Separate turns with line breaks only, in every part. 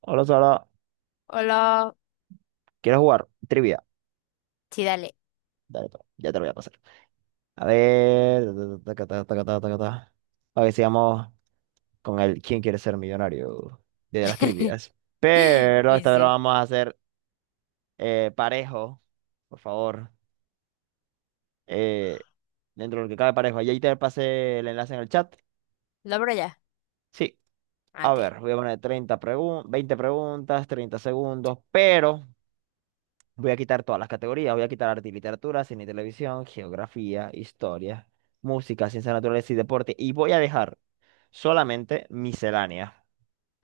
Hola Sara,
Hola.
¿quieres jugar? Trivia.
Sí, dale.
Dale, pues, ya te lo voy a pasar. A ver, taca, taca, taca, taca, taca, taca. A ver, sigamos con el ¿Quién quiere ser millonario? De las trivias. Pero
Y
esta vez lo
sí.
vamos a hacer parejo, por favor. Eh, Dentro de lo que cabe parejo. Ahí te pasé el enlace en el chat.
¿Lo abro ya?
Sí,
Ah,
a
Ok.
ver, voy a poner 20 preguntas, 30 segundos, pero voy a quitar todas las categorías, voy a quitar arte y literatura, cine y televisión, geografía, historia, música, ciencias naturales y deporte. Y voy a dejar solamente miscelánea.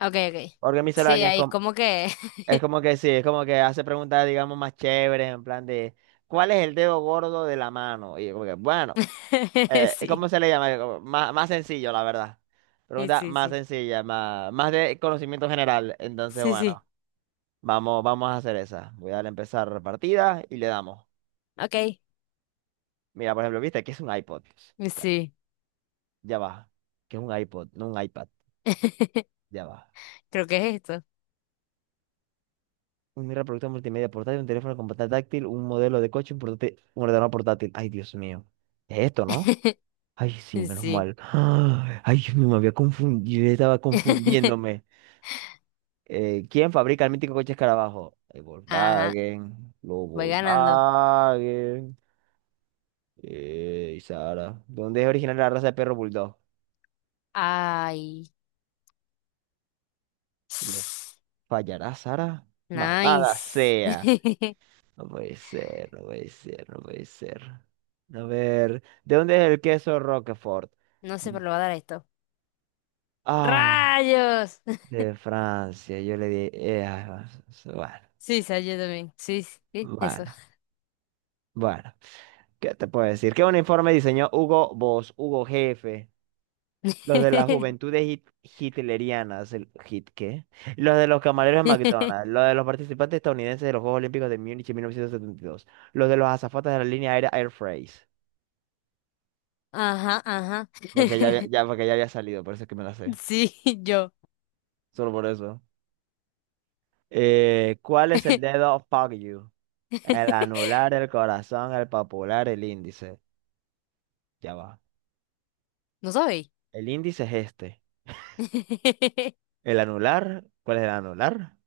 Ok, ok.
Porque
Sí,
miscelánea es
ahí
como,
como que.
es como que sí, es como que hace preguntas, digamos, más chéveres, en plan de, ¿cuál es el dedo gordo de la mano? Y yo como que, bueno,
Sí.
¿cómo se le llama? Como más sencillo, la verdad.
Y
Pregunta
sí,
más
sí.
sencilla, más de conocimiento general. Entonces,
Sí, sí.
bueno, vamos, vamos a hacer esa. Voy a darle a empezar partida y le damos.
Ok.
Mira, por ejemplo, viste que es un iPod.
Y
O sea,
Sí.
ya va. Que es un iPod, no un iPad. Ya va.
Creo que es esto.
Un reproductor multimedia portátil, un teléfono con pantalla táctil, un modelo de coche, un portátil, un ordenador portátil. Ay, Dios mío. Es esto, ¿no? Ay, sí,
Y
menos
Sí.
mal. Ay, Dios mío, me había confundido. Yo estaba confundiéndome. ¿Quién fabrica el mítico coche Escarabajo? El
Ajá.
Volkswagen. Los
Voy ganando.
Volkswagen. Sara. ¿Dónde es original la raza de perro bulldog?
Ay.
¿Lo fallará, Sara? Malvada
Nice.
sea. No puede ser, no puede ser, no puede ser. A ver, ¿de dónde es el queso Roquefort?
No sé, pero lo va a dar esto.
Ah,
¡Rayos!
de Francia. Yo le di. Ah, bueno,
Sí, salió también. Sí, sí, eso.
bueno, bueno. ¿Qué te puedo decir? ¿Qué un informe diseñó Hugo Boss, Hugo Jefe, los de las juventudes hitlerianas, el hit qué, los de los camareros de McDonald's, los de los participantes estadounidenses de los Juegos Olímpicos de Múnich en 1972, los de los azafatas de la línea aérea Air France?
Ajá, ajá.
Porque ya había salido, por eso es que me la sé.
Sí, yo.
Solo por eso. ¿Cuál es el dedo fuck you? El anular, el corazón, el popular, el índice. Ya va.
¿No sabéis?
El índice es este. El anular, ¿cuál es el anular?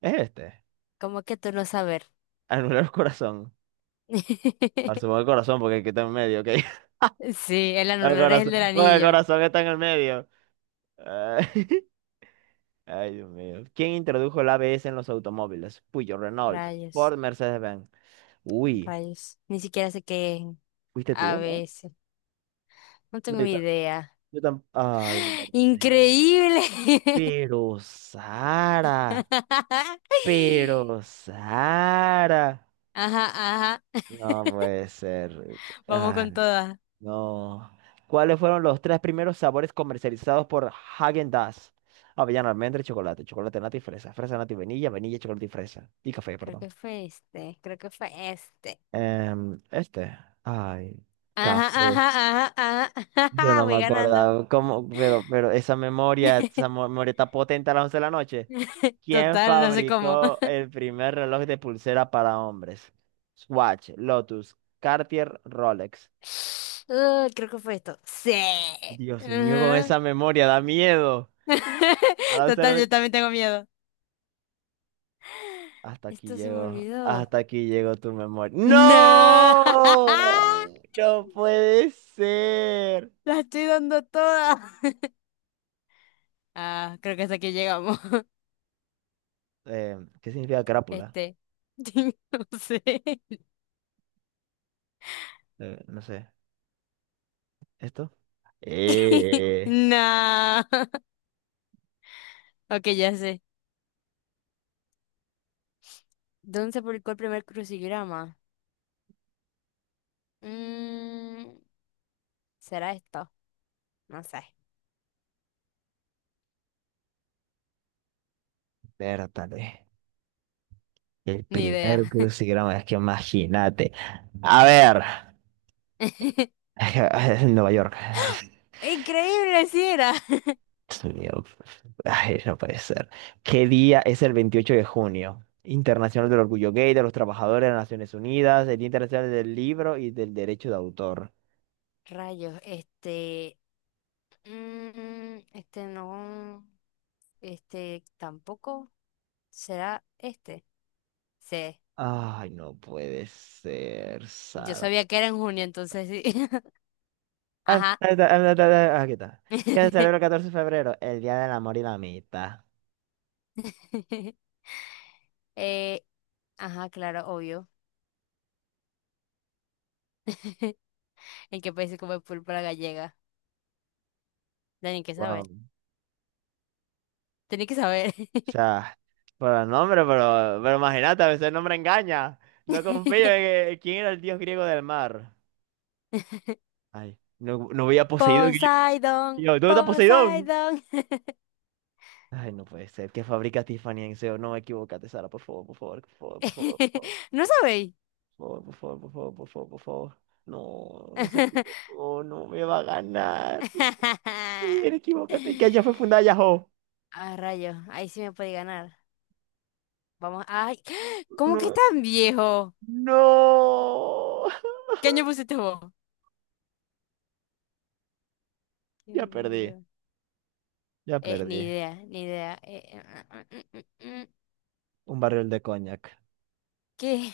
Es este.
¿Cómo que tú no saber?
Anular el corazón. Ahora supongo el corazón porque aquí está en medio, ¿ok?
Sí, el
El
anular es el
corazón,
del
porque el
anillo.
corazón está en el medio. Ay, ay, Dios mío. ¿Quién introdujo el ABS en los automóviles? Puyo, Renault,
Rayos,
Ford, Mercedes-Benz. Uy,
rayos. Ni siquiera sé qué es.
fuiste tú,
A
¿no?
veces. No
No,
tengo
yo, ta-
idea.
yo tam- Ay, Mercedes.
¡Increíble!
Pero Sara, pero Sara.
Ajá, ajá.
No puede ser.
Vamos
Ah,
con todas.
no. ¿Cuáles fueron los tres primeros sabores comercializados por Häagen-Dazs? Avellana, almendra y chocolate. Chocolate, nata y fresa. Fresa, nata y vainilla. Vainilla, chocolate y fresa. Y café,
Creo
perdón.
que fue este. Creo que fue este.
Este. Ay,
Ajá,
café.
ajá, ajá, ajá.
Yo no me
Voy ganando.
acordaba cómo, pero esa memoria, memoria está potente a las 11 de la noche. ¿Quién
Total, no sé cómo.
fabricó el primer reloj de pulsera para hombres? Swatch, Lotus, Cartier, Rolex.
Ah, creo que fue esto. Sí.
Dios mío, con
Ajá.
esa memoria da miedo. A las once de la
Total, yo
noche.
también tengo miedo. Esto se me olvidó.
Hasta aquí llegó tu memoria.
No.
¡No! No puede ser.
La estoy dando toda. Ah, creo que hasta aquí llegamos.
¿Qué significa crápula?
Este. No sé.
No sé. ¿Esto? Eh,
No. Ok, ya sé. ¿Dónde se publicó el primer crucigrama? Mm, ¿Será esto? No sé.
Espérate. El
Ni idea.
primer crucigrama, es que imagínate. A ver, Nueva York.
Increíble, si era.
Dios mío, ay, no puede ser. ¿Qué día es el 28 de junio? Internacional del Orgullo Gay, de los Trabajadores de las Naciones Unidas, el Día Internacional del Libro y del Derecho de Autor.
Rayos, este, este no, este tampoco será este. Sí,
Ay, no puede ser,
yo
Sara.
sabía que era en junio, entonces sí.
Ah,
Ajá.
ah, ah, ah, ah, ah, aquí está. ¿Qué se celebra el 14 de febrero? El Día del Amor y la Amistad.
Eh, ajá, claro, obvio. ¿En qué país se come pulpa gallega? Tenía que saber,
Wow.
tenía que saber.
O sea, por el nombre, pero imagínate, a veces el nombre engaña. No confío en quién era el dios griego del mar. Ay, no, no veía Poseidón. y Yo, y
Poseidón,
yo, ¿dónde está Poseidón?
Poseidón.
Ay, no puede ser. ¿Qué fabrica Tiffany en SEO? No, equivócate, Sara, por favor, por favor, por favor, por favor,
¿No sabéis?
por favor, por favor, por favor, por favor, por favor. No, no se equivocó, no me va a ganar. Sí, equivócate, que allá fue fundada Yahoo.
Ah, rayos, ahí sí me puede ganar. Vamos, ay, ¿cómo que es
No,
tan viejo?
no.
¿Qué año pusiste vos? ¿Qué
Ya
año
perdí,
que
ya
Ni
perdí.
idea, ni idea. Mm, mm.
Un barril de coñac.
¿Qué?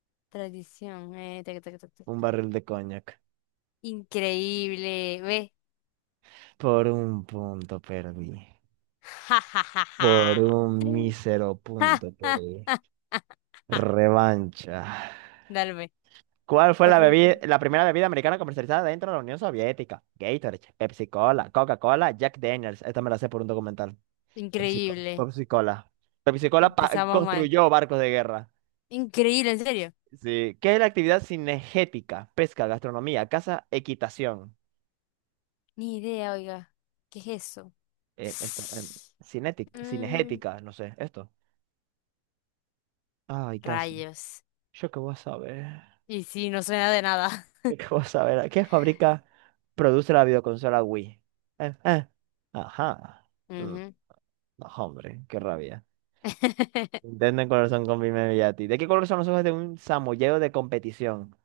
Tradición, tac, tac, tac, tac.
Un barril de coñac.
Increíble, ve.
Por un punto perdí.
Ja, ja, ja,
Por
ja.
un
Mm.
mísero
Ja,
punto
ja,
perdí.
ja, ja, ja.
Revancha.
Dale, ve.
¿Cuál fue
Pa, pa, pa.
la primera bebida americana comercializada dentro de la Unión Soviética? Gatorade, Pepsi Cola, Coca-Cola, Jack Daniels. Esta me la sé por un documental.
Increíble.
Pepsi Cola. Pepsi Cola
Empezamos mal.
construyó barcos de guerra.
Increíble, en serio.
Sí. ¿Qué es la actividad cinegética? Pesca, gastronomía, caza, equitación.
Ni idea, oiga. ¿Qué es eso?
Esto,
Mm,
cinegética, no sé, esto. Ay, caso.
Rayos.
Yo qué voy a saber.
Y sí, no suena de nada.
Yo qué voy a saber. ¿Qué produce la videoconsola Wii? Eh, eh. Ajá. Mm,
Ujú.
No, hombre, qué rabia. Intenten color son con Bimini Yati. ¿De qué color son los ojos de un samoyedo de competición?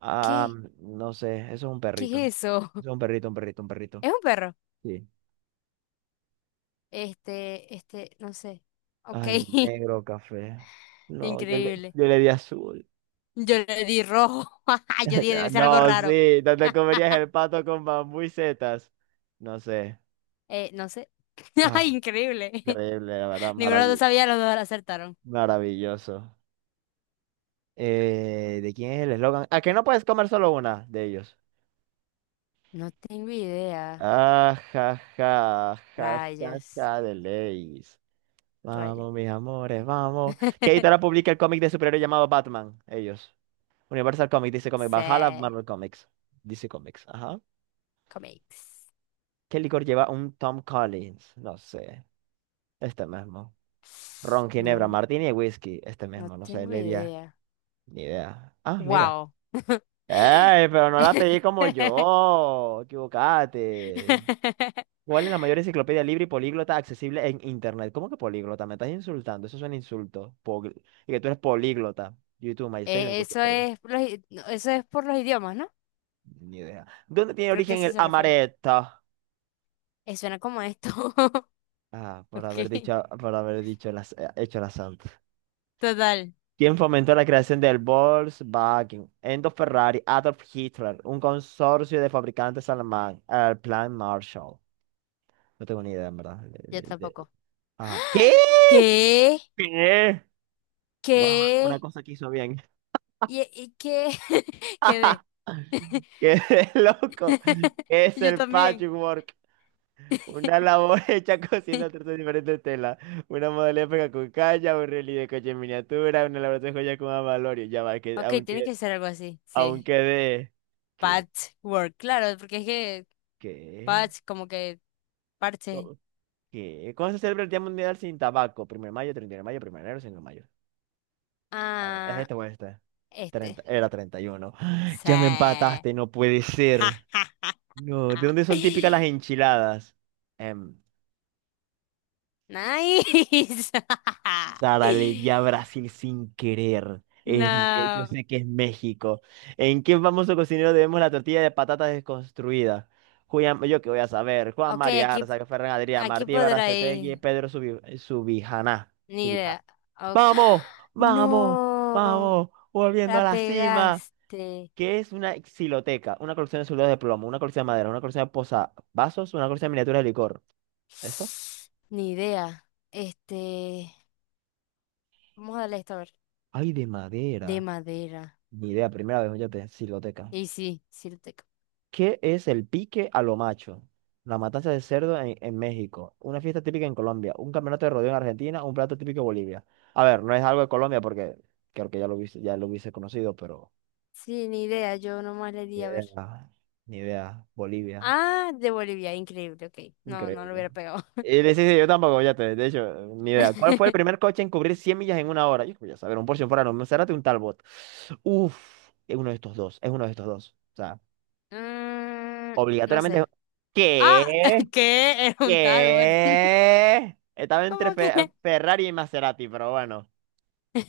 Ah,
¿Qué?
no sé. Eso es un perrito.
¿Qué es eso?
Eso es un perrito, un perrito, un perrito.
¿Es un perro?
Sí.
Este, no sé. Ok,
Ay, negro, café. No, yo le,
increíble.
yo le di azul.
Yo le di rojo. Yo dije, debe ser algo
No,
raro.
sí. ¿Dónde comerías el pato con bambú y setas? No sé.
No sé. Ay,
Ah,
Increíble.
increíble, la verdad,
Ninguno de los dos sabía, los dos acertaron.
maravilloso. ¿De quién es el eslogan? ¿A que no puedes comer solo una de ellos?
No tengo idea.
Ah, ja, ja, ja, ja,
Rayos,
ja, de leyes.
rayos.
Vamos, mis amores, vamos. ¿Qué editora publica el cómic de superhéroe llamado Batman? Ellos. Universal Comics, DC Comics, Valhalla,
Se
Marvel Comics. DC Comics, ajá.
comics.
¿Qué licor lleva un Tom Collins? No sé, este mismo. Ron, Ginebra,
No,
Martini y Whisky, este
no
mismo, no sé,
tengo
Ledia,
idea.
ni idea. Ah, mira.
Wow.
Ay, pero no la pedí como yo. Equivocate. ¿Cuál es la mayor enciclopedia libre y políglota accesible en Internet? ¿Cómo que políglota? Me estás insultando. Eso es un insulto. Y que tú eres políglota. YouTube, MySpace, la
Eso
Wikipedia.
es, los i- no, eso es por los idiomas, ¿no?
Ni idea. ¿Dónde tiene
Creo que a
origen
eso
el
se refiere.
amaretto?
Suena como esto.
Ah,
Ok.
por haber dicho las, hecho la santa.
Total.
¿Quién fomentó la creación del Volkswagen? Enzo Ferrari, Adolf Hitler, un consorcio de fabricantes alemán, el Plan Marshall. No tengo ni idea, en verdad.
Yo tampoco.
Ah, ¿qué?
¿Qué?
¿Qué? Bueno, una
¿Qué?
cosa que hizo bien.
¿Y qué? Quedé.
Qué de loco. Es
Yo
el
también.
patchwork. Una labor hecha cosiendo tres diferentes telas. Una modalidad pega con calla, un relieve de coche en miniatura, una elaboración de joya con amalorio. Ya va, que
Ok, tiene
aunque,
que ser algo así. Sí.
aunque de. ¿Qué?
Patchwork, claro, porque es que
¿Qué?
patch, como que parche.
No, ¿qué? ¿Cuándo se celebra el Día Mundial sin Tabaco? Primero de mayo, 31 de mayo, primero de enero, 5 de mayo. A ver, ¿es
Ah,
este o este?
este.
30 era 31. Ya me
Sí.
empataste, no puede ser. No, ¿de dónde son típicas las enchiladas? Em,
Nice.
Sara, le di a Brasil sin querer. Es yo
No.
sé que es México. ¿En qué famoso cocinero debemos la tortilla de patatas desconstruida? Julián, yo qué voy a saber. Juan
Ok,
María
aquí,
Arza, Ferran Adrià,
aquí
Martí
podrá
Baracetegui,
ir.
Pedro Subijaná.
Ni
Subijá.
idea. Ok. ¡Ah!
¡Vamos! ¡Vamos!
No.
¡Vamos! Volviendo a
La
la cima.
pegaste.
¿Qué es una xiloteca? Una colección de soldados de plomo, una colección de madera, una colección de posavasos, una colección de miniaturas de licor. ¿Esto?
Ni idea. Este. Vamos a darle esto a ver.
Ay, de
De
madera.
madera.
Ni idea, primera vez, fíjate, siloteca.
Y sí, sí lo tengo.
¿Qué es el pique a lo macho? La matanza de cerdo en México. Una fiesta típica en Colombia. Un campeonato de rodeo en Argentina. Un plato típico en Bolivia. A ver, no es algo de Colombia porque creo que ya lo hubiese conocido, pero
Sí, ni idea. Yo nomás le
ni
di a ver.
idea. Ni idea. Bolivia.
Ah, de Bolivia. Increíble. Ok. No, no lo
Increíble.
hubiera pegado.
Y le sí, sí, yo tampoco, fíjate. De hecho, ni idea. ¿Cuál fue el primer coche en cubrir 100 millas en una hora? Yo voy a saber, un Porsche Ferrari, un Maserati, un Talbot. Uf, es uno de estos dos. Es uno de estos dos. O sea.
Mm, no
Obligatoriamente.
sé. Ah,
¿Qué?
que es un Talbot.
¿Qué? Estaba entre
¿Cómo que?
Ferrari y Maserati, pero bueno.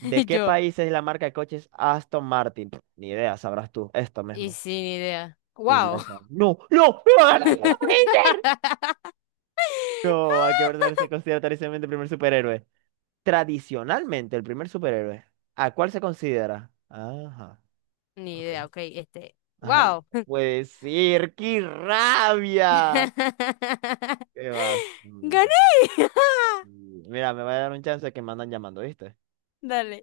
¿De qué
Yo.
país es la marca de coches Aston Martin? Pff, ni idea, sabrás tú. Esto
Y
mismo.
sin idea. Wow.
Inglesa. No, no, no, no, no, no no, no puede ser. No, hay que verdadero se considera tradicionalmente el primer superhéroe. Tradicionalmente el primer superhéroe. ¿A cuál se considera? Ajá.
Ni
Ok.
idea, ok, este.
Ay,
Wow.
no puede ser, qué rabia. ¿Qué vas?
Gané.
Mira, me va a dar un chance que me andan llamando, ¿viste?
Dale.